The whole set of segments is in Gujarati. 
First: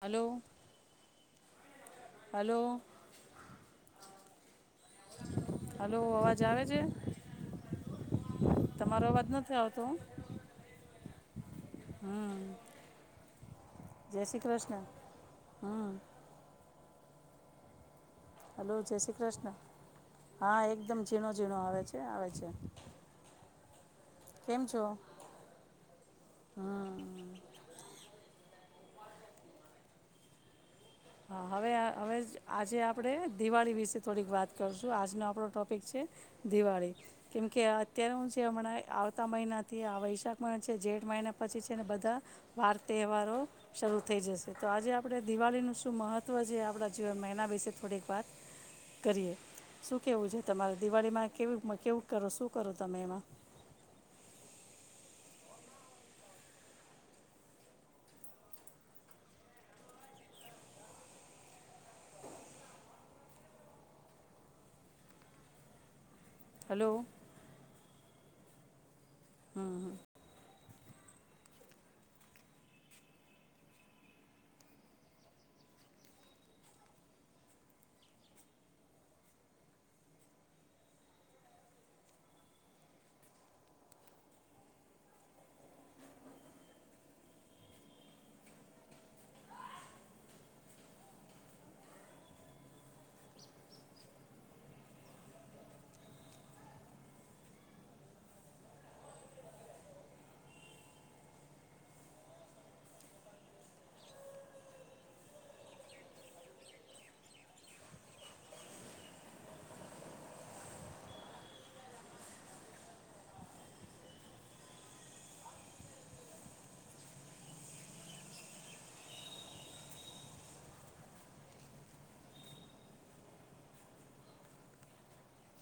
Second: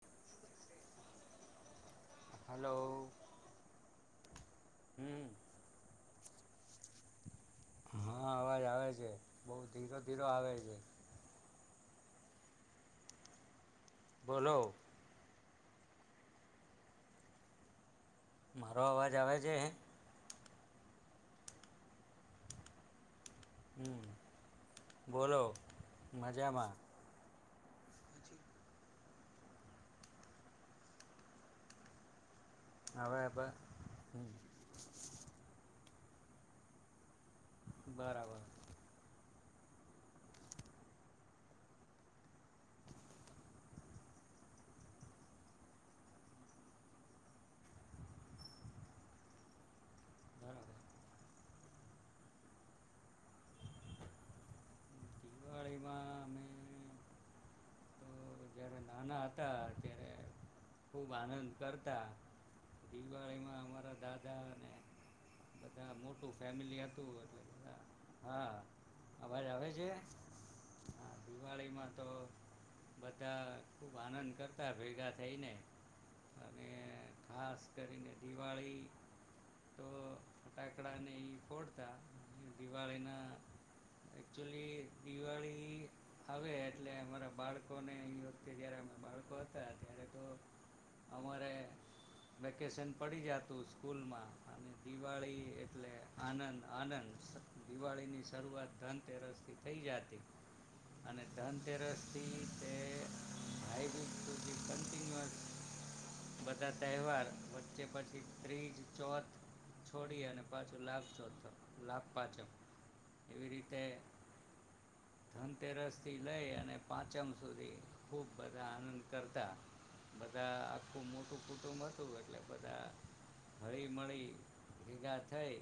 હલો. હલો, હમ હલો, અવાજ આવે છે? હા અવાજ આવે તમારો છે અવાજ બહુ નથી આવતો. ધીરો ધીરો આવે છે હમ્મ. જય શ્રી બોલો ક્રષ્ણ. હમ્મ. હલો મારો જય અવાજ શ્રી આવે કૃષ્ણ છે? હા, એકદમ ઝીણો ઝીણો આવે છે, આવે છે. કેમ છો બોલો, મજામાં. હમ હા હવે આ આવેજ આજે આપણે હવે બરાબર દિવાળી વિશે થોડીક વાત કરશું, આજનો આપણો ટોપિક છે દિવાળી કેમકે અત્યારે હું બરાબર જે હમણાં એ આવતા મહિના તે આ વૈશાખ મહિના છે, જેઠ મહિના પછી છે ને બધા વાર તહેવારો શરૂ થઈ જશે, તો આજે આપણે દિવાળીનું શુ મહત્ત્વ છે આપણા જીવનમાં એના વિશે થોડીક વાત કરીએ, શું કેવું છે તમારે?? દિવાળીમાં કેવી કેવું કરો શું કરો તમે એમાં દિવાળીમાં અમે તો જ્યારે નાના હતા ત્યારે ખૂબ આનંદ કરતા, દિવાળીમાં અમારા દાદા અને બધા મોટું ફેમિલી હલો હતું એટલે બધા હા. અવાજ આવે છે હા દિવાળી માં તો બધા ખૂબ આનંદ કરતા ભેગા થઈને અને ખાસ કરીને દિવાળી તો ફટાકડાને એ ફોડતા દિવાળીના એકચુલી દિવાળી આવે એટલે અમારા બાળકોને અહીં તે જ્યારે અમે બાળકો હતા ત્યારે તો અમારે વેકેશન પડી જતું સ્કૂલમાં અને દિવાળી એટલે આનંદ, આનંદ દિવાળીની શરૂઆત ધનતેરસથી થઈ જતી અને ધનતેરસથી તે સુધી કિન્યુસ બધા તહેવાર વચ્ચે પછી ત્રીજ ચોથ છોડી અને પાછું લાભ ચોથ લાભ પાંચમ એવી રીતે ધનતેરસ થી લઈ અને પાંચમ સુધી ખૂબ બધા આનંદ કરતા બધા આખું મોટું કુટુંબ હતું એટલે બધા હળી મળી ભેગા થઈ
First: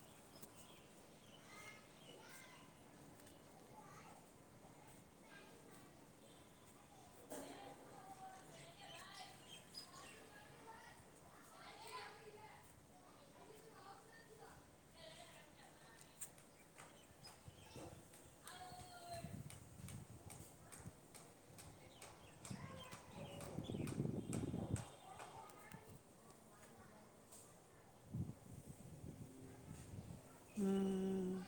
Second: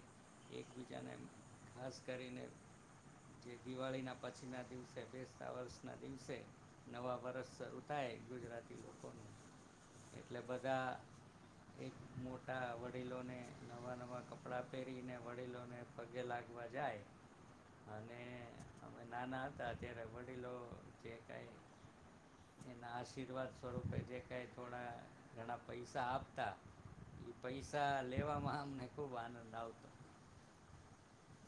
એકબીજાને ખાસ કરીને જે દિવાળીના પછીના દિવસે બેસતા વર્ષના દિવસે નવા વરષ શરૂ થાય ગુજરાતી લોકોનું એટલે બધા એક મોટા વડીલોને નવા નવા કપડાં પહેરીને વડીલોને પગે લાગવા જાય અને અમે નાના હતા ત્યારે વડીલો જે કાંઈ એના આશીર્વાદ સ્વરૂપે જે કઈ થોડા ઘણા પૈસા આપતા એ પૈસા લેવામાં અમને ખુબ આનંદ આવતો. હમ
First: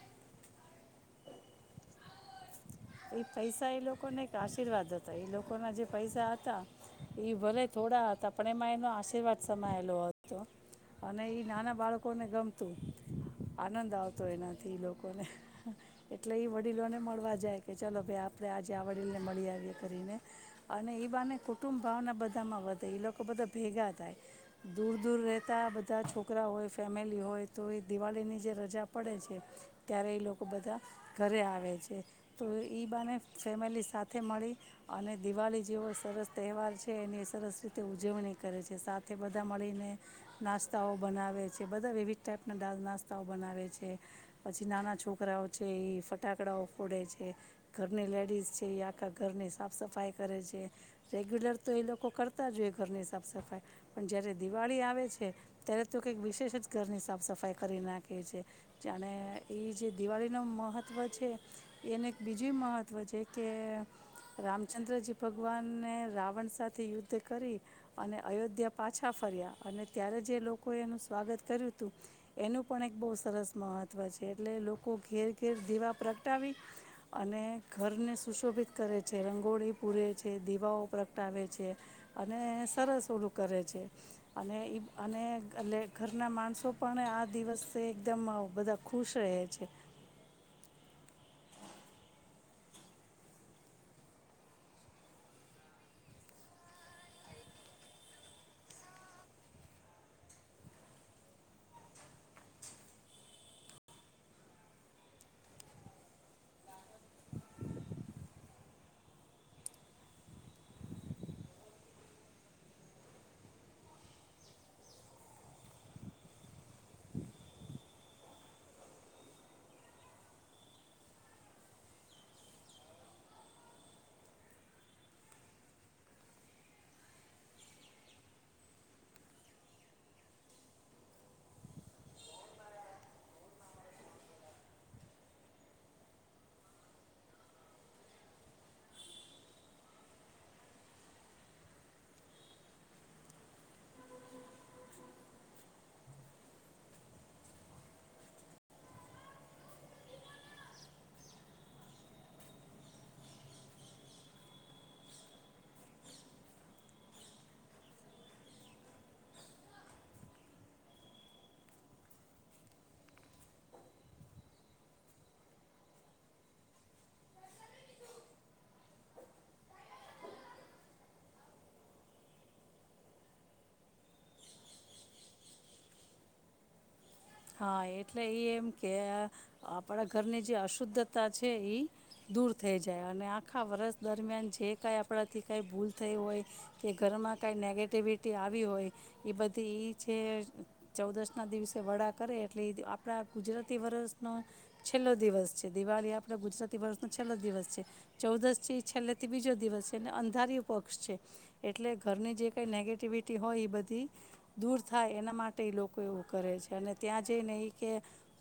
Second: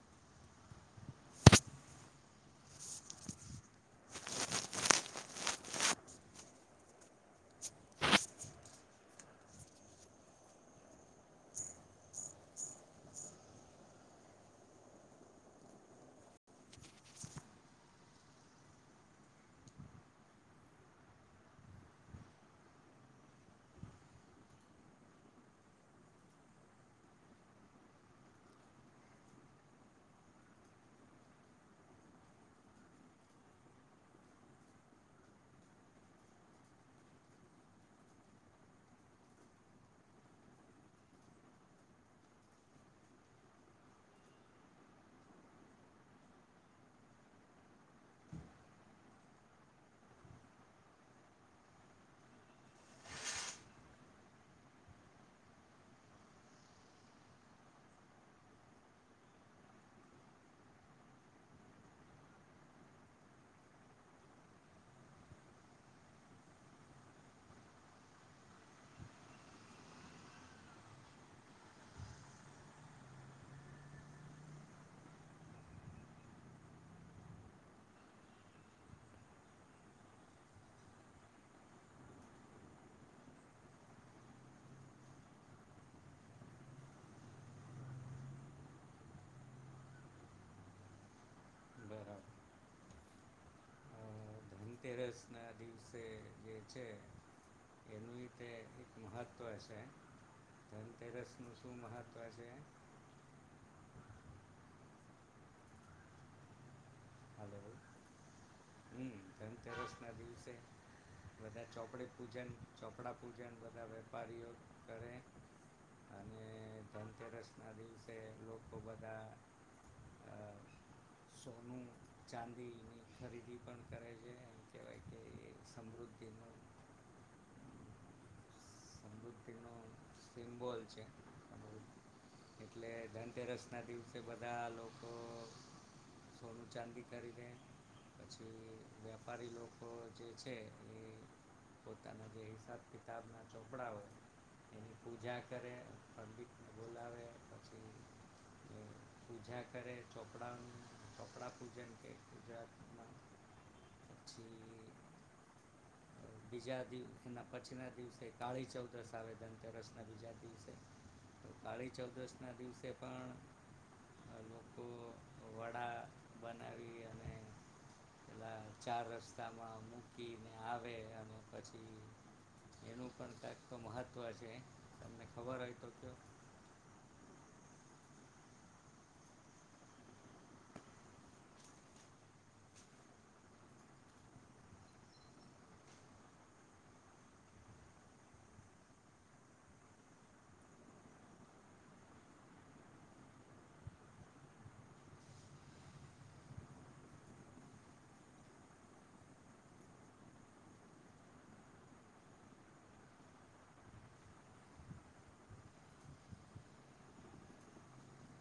એ પૈસા એ લોકોને એક આશીર્વાદ હતા એ લોકોના જે પૈસા હતા એ ભલે થોડા હતા પણ એમાં એનો આશીર્વાદ સમાયેલો હતો અને એ નાના બાળકોને ગમતું આનંદ આવતો એનાથી એ લોકોને એટલે એ વડીલોને મળવા જાય કે ચાલો ભાઈ આપણે આજે આવડીલને મળી આવીએ કરીને અને એ બને કુટુંબ ભાવના બધામાં વધે એ લોકો બધા ભેગા થાય દૂર દૂર રહેતા બધા છોકરા હોય ફેમિલી હોય તો એ દિવાળીની જે રજા પડે છે ત્યારે એ લોકો બધા ઘરે આવે છે તો ઇ બાને ફેમિલી સાથે મળી અને દિવાળી જેવો સરસ તહેવાર છે એની સરસ રીતે ઉજવણી કરે છે સાથે બધા મળીને નાસ્તાઓ બનાવે છે બધા વિવિધ ટાઈપના નાસ્તાઓ બનાવે છે પછી નાના છોકરાઓ છે એ ફટાકડાઓ ફોડે છે ઘરની લેડીઝ છે એ આખા ઘરની સાફ સફાઈ કરે છે રેગ્યુલર તો એ લોકો કરતા જ હોઈએ ઘરની સાફ સફાઈ પણ જ્યારે દિવાળી આવે છે ત્યારે તો કંઈક વિશેષ જ ઘરની સાફ સફાઈ કરી નાખે છે જાણે ઇ જ દિવાળીનું મહત્ત્વ છે એને એક બીજું મહત્ત્વ છે કે રામચંદ્રજી ભગવાનને રાવણ સાથે યુદ્ધ કરી અને અયોધ્યા પાછા ફર્યા અને ત્યારે જે લોકોએ એનું સ્વાગત કર્યું હતું એનું પણ એક બહુ સરસ મહત્ત્વ છે એટલે લોકો ઘેર ઘેર દીવા પ્રગટાવી અને ઘરને સુશોભિત કરે છે રંગોળી પૂરે છે દીવાઓ પ્રગટાવે છે અને સરસ ઓલું કરે છે અને અને એટ ઘરના માણસો પણ આ દિવસે એકદમ બધા ખુશ રહે છે બરાબર ધનતેરસના દિવસે જે છે એનું રીતે એક મહત્ત્વ છે ધનતેરસનું શું મહત્ત્વ છે છે હલો હમ ધનતેરસ ના દિવસે બધા ચોપડી પૂજન ચોપડા પૂજન બધા વેપારીઓ કરે અને ધનતેરસ ના દિવસે લોકો બધા સોનું ચાંદીની ખરીદી પણ કરે છે એમ કહેવાય કે એ સમૃદ્ધિનું સમૃદ્ધિ ન સિમ્બોલ છે, એટલે ધનતેરસ ના દિવસે બધા લોકો સોનું ચાંદી કરીને પછી વેપારી લોકો જે છે એ પોતાના જે હિસાબ કિતાબના ચોપડા હોય એની પૂજા કરે પંડિતને બોલાવે પછી પૂજા કરે ચોપડાનું, ચોપડા પૂજન કે ગુજરાતમાં પછી બીજા દિવસે પછી ના દિવસે કાળી ચૌદસ આવે ધનતેરસ ના બીજા દિવસે કાળી ચૌદસ ના દિવસે પણ અ લોકો વડા બનાવી અને પેલા ચાર રસ્તામાં મૂકીને આવે અને પછી એનું પણ કંઈક તો મહત્ત્વ છે, તમને ખબર હોય તો કયો હા એટલે એ એમ કે આપણા ઘરની જે અશુદ્ધતા છે એ દૂર થઈ જાય અને આખા વર્ષ દરમિયાન જે કાંઈ આપણાથી કાંઈ ભૂલ થઈ હોય કે ઘરમાં કાંઈ નેગેટિવિટી આવી હોય એ બધી એ છે ચૌદશના દિવસે વડાક કરે એટલે એ આપણા ગુજરાતી વર્ષનો, છેલ્લો દિવસ છે દિવાળી આપણા ગુજરાતી વર્ષનો છેલ્લો દિવસ છે, ચૌદશ છે એ છેલ્લેથી બીજો દિવસ છે અને અંધારીય પક્ષ છે, એટલે ઘરની જે કંઈ નેગેટિવિટી હોય એ બધી દૂર થાય એના માટે એ લોકો એવું કરે છે, અને ત્યાં જઈને એ કે,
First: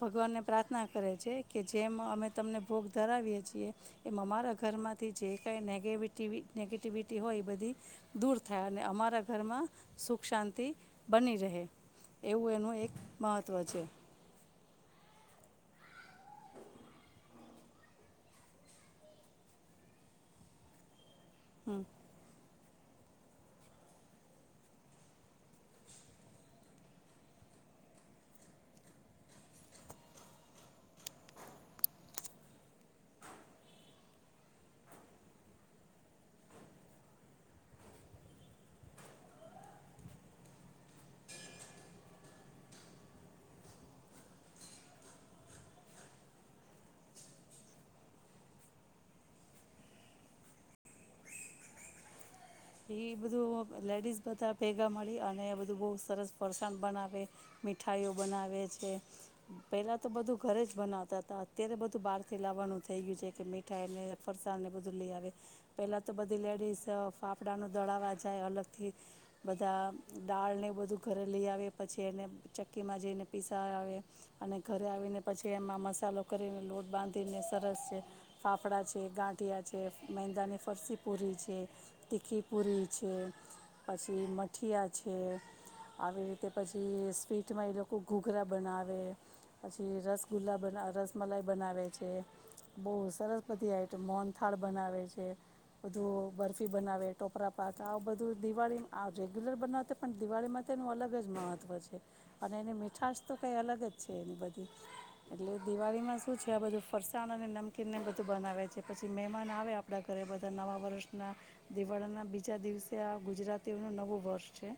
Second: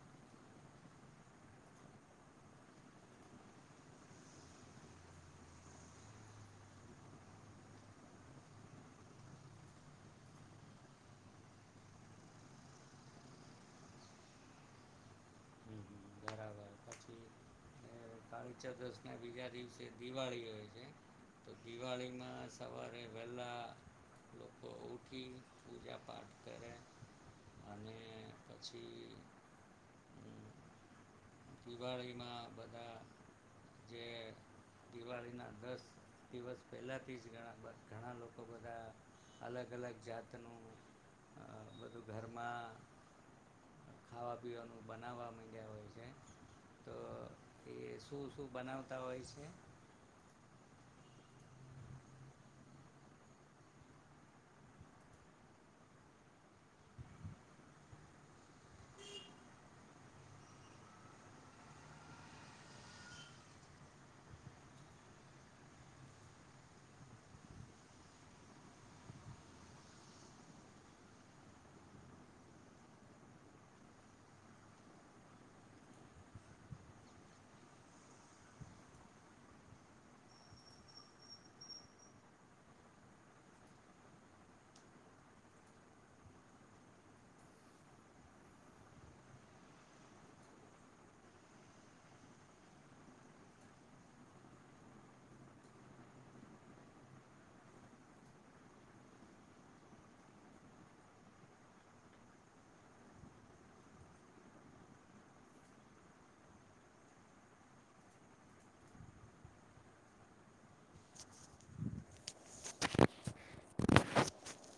ભગવાનને પ્રાર્થના કરે છે કે જેમ અમે તમને ભોગ ધરાવીએ છીએ, એમ અમારા ઘરમાંથી જે કાંઈ નેગેવિટી નેગેટિવિટી હોય એ બધી, દૂર થાય અને અમારા ઘરમાં સુખ શાંતિ બની રહે, એવું એનું એક મહત્ત્વ છે. કાળુ ચતસ ના બીજા દિવસે દિવાળી હોય છે. તો દિવાળી માં સવારે વહેલાં લોકો ઉઠી પૂજા પાઠ કરે, અને પછી દિવાળીમાં બધા જે દિવાળીના દસ દિવસ પહેલાંથી જણા ઘણા લોકો બધા, અલગ અલગ જાતનું બધું ઘરમાં ખાવા પીવાનું બનાવવા માંગ્યા હોય છે. તો એ શું શું બનાવતા હોય છે? એ બધું લેડીઝ બધા ભેગા મળી અને બધું બહુ સરસ ફરસાણ બનાવે, મીઠાઈઓ બનાવે છે, પહેલા તો બધું ઘરે જ બનાવતા હતા અત્યારે બધું બહાર થી લાવવાનું થઈ ગયું છે કે મીઠાઈ ફરસાણ ને બધું લઈ આવે, પહેલા તો બધી લેડીઝ ફાપ ફાફડાનું દળાવવા જાય અલગથી, બધા દાળને બધું ઘરે લઈ આવે પછી એને ચક્કીમાં જઈને પીસા આવે, અને ઘરે આવીને પછી એમાં મસાલો કરીને લોટ બાંધીને સરસ, ફાફડા છે, ગાંઠિયા છે મહેંદાની ફરસી પૂરી છે. તીખી પુરી છે, પછી મઠીયા છે, આવી રીતે પછી સ્વીટમાં એ લોકો ઘૂઘરા બનાવે, પછી રસગુલ્લા બના રસમલાઈ બનાવે છે, બહુ સરસ બધી આઈટમ મોનથાળ બનાવે છે, બધું બરફ ટી બનાવે ટોપરા પાક આ બધું દિવાળી આ રેગ્યુલર બનાવતા પણ દિવાળીમાં તો એનું અલગ જ મહત્ત્વ છે, અને એની મીઠાશ તો કંઈ અલગ જ છે એની બધી, એટલે દિવાળીમાં શું છે આ બધું ફરસાણ અને નમકીનને બધું બનાવે છે પછી મહેમાન આવે આપણા ઘરે બધા નવા વર્ષના. દિવાળીના બીજા દિવસે આ ગુજરાતીઓનું નવું વર્ષ છે,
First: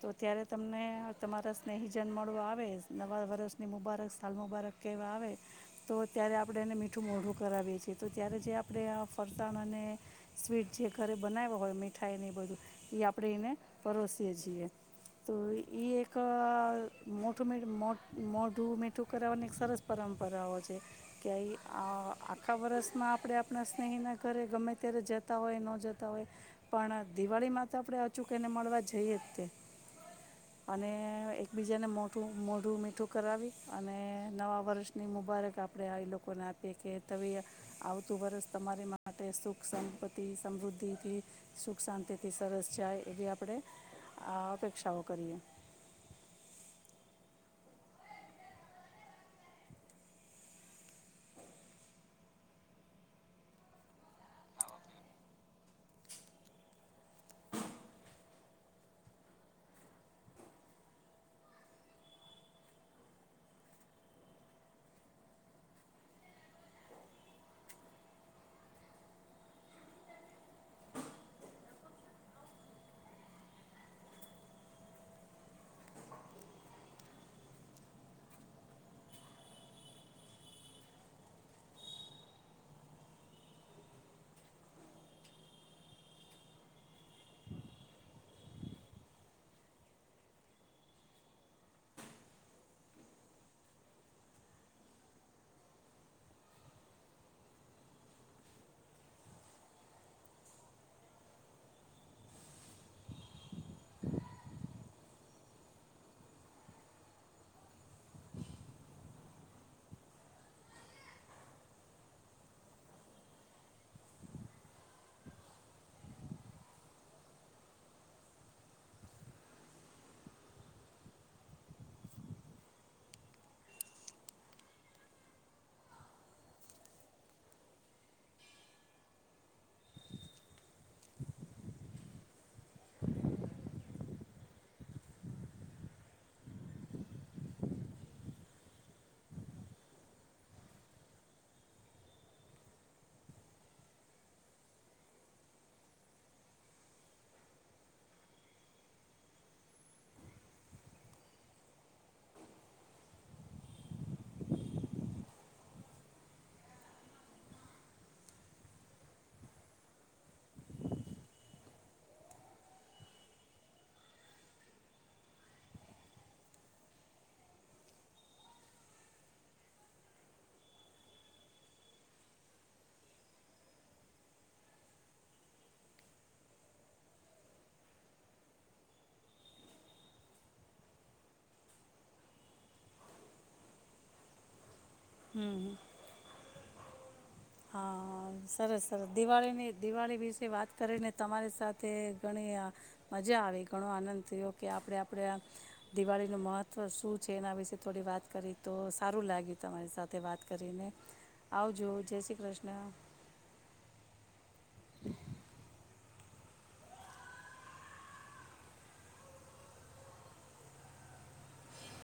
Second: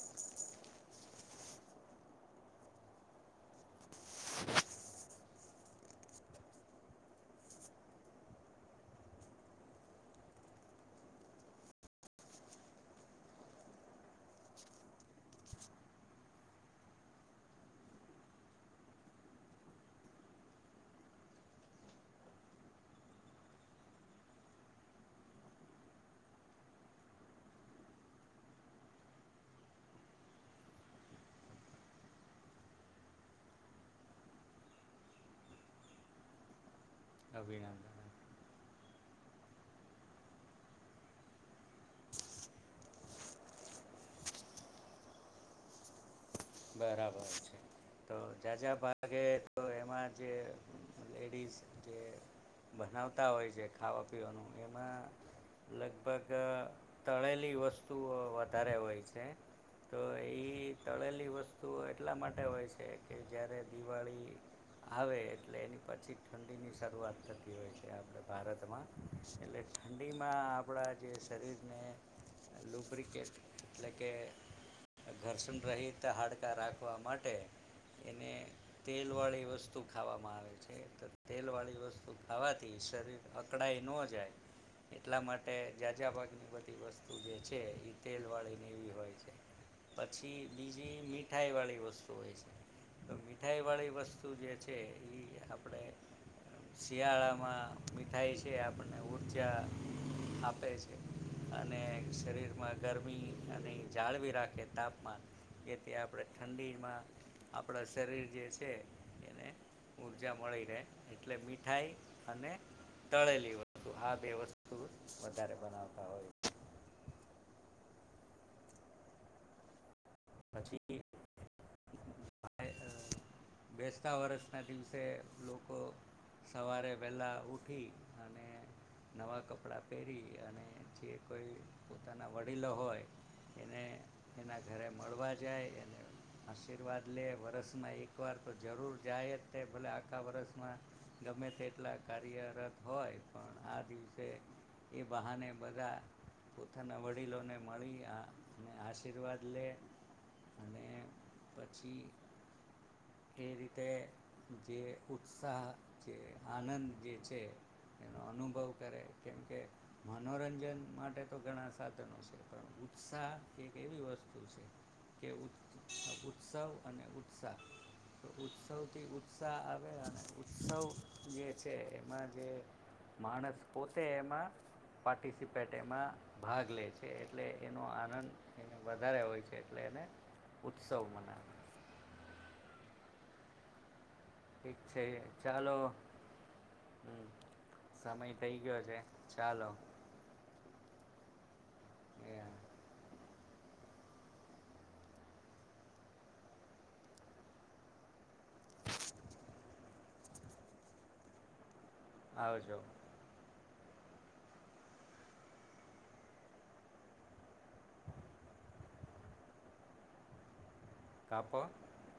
તો ત્યારે તમને તમારા સ્નેહીજન મળવા આવે નવા વર્ષની મુબારક સાલ મુબારક કહેવા આવે, તો ત્યારે આપણે એને મીઠું મોઢું કરાવીએ છીએ તો ત્યારે જે આપણે આ ફરતાણ અને, સ્વીટ જે ઘરે બનાવ્યા હોય મીઠાઈને એ બધું, એ આપણે એને પરોસીએ છીએ, તો એ એક મોઠું મોઢું મીઠું કરાવવાની એક સરસ પરંપરાઓ છે, કે આ આખા વર્ષમાં આપણે આપણા સ્નેહીના ઘરે ગમે ત્યારે જતા હોય ન હોય, પણ દિવાળીમાં તો આપણે અચૂક એને મળવા જઈએ જ તે, અને એકબીજાને મો મોઢું મીઠું કરાવી અને નવા વર્ષની મુબારક આપણે એ લોકોને આપ કે તમે, અભિનંદન આવતું વરષ તમારે માટે સુખ સંપત્તિ સમૃદ્ધિથી, સુખ શાંતિથી સરસ જાય એવી આપણે, આ અપેક્ષાઓ કરીએ. બરાબર છે, તો જાઝઝાં ભાગે તો એમાં જે લેડીઝ જે બનાવતા હોય છે ખાવા પીવાનું એમાં, લગભગ તળેલી વસ્તુઓ વધારે હોય છે, તો એ તળેલી વસ્તુ વસ્તુઓ એટલા માટે હોય છે કે જ્યારે દિવાળી આવે એટલે એની પછી ઠંડીની શરૂઆત થતી હોય છે આપણે ભારતમાં, એટલે ઠંડીમાં આપણા જે શરીરને લુબ્રિકેટ એટલે કે ઘર્ષણ રહિત હાડ રાખવા માટે, એને તેલવાળી વસ્તુ ખાવામાં આવે છે, તો તેલવાળી વસ્તુ ખાવાથી શરીર અકળાય ન જાય એટલા માટે જાઝઝા પાાગની બધી વસ્તુ જે છે એ તેલવાળીને એવી હોય છે, પછી બીજી મી મીઠાઈવાળી વસ્તુ હોય છે. તો મીઠાઈવાળી વસ્તુ જે છે ઈ આપણે શિયાળામાં મીઠાઈ છે આપણને ઊર્જા આપે છે અને શરીરમાં ગરમી અને જાળવી રાખે તાપમાન એથી આપ પણે ઠંડીમાં આપણા શરીર જે છે એને ઊર્જા મળી રહે એટલે મીઠાઈ અને તળેલી વસ્તુ આ બે વસ્તુ વધારે બનાવતા હોય. પછી [inaudible] બેસતા વરષના દિવસે લોકો સવારે વહેલા ઉઠી અને નવા કપડા પહેરી અને જે કોઈ પોતાના વડીલો હોય એને એના ઘરે મળવા જાય અને આશીર્વાદ લે વરસમાં એકવાર તો જરૂર જાય જ તે ભલે આખા વરસમાં ગમે તે એટલા કાર્યરત હોય પણ આ દિવસે એ બહાને બધા પોતાના વડીલોને મળી આ ને આશીર્વાદ લે અને પછી એ રીતે જે ઉત્સાહ જે આનંદ જે છે એનો અનુભવ કરે કેમકે મનોરંજન માટે તો ઘણા સાધનો છે પણ ઉત્સાહ એક એવી વસ્તુ છે કે ઉત-ઉત્સવ અને ઉત્સાહ તો ઉત્સવ થી ઉત્સાહ આવે અને ઉત્સવ જે છે એમાં જે માણસ પોતે એમાં પાર્ટિસિપેટ એમાં ભાગ લે છે એટલે એનો આનંદ એને વધારે હોય છે. ટલે અને ઉત્સવ મના ઠીક છે ચાલો હમ હા સમય થઈ ગયો સરસ છે સરસ ચાલો દિવાળીની દિવાળી વિશે વાત કરીને તમારી સાથે એ ઘણી આહ મજા આવી ઘણો આનંદ થયો કે આપણે આપણે આ દિવાળીનું મહત્ત્વ શું છે એના વિશે થોડી વાત કરી તો સારું લાગ્યું તમારી સાથે વાત કરીને, આવજો. જય શ્રી આવજો. કૃષ્ણ કાપો.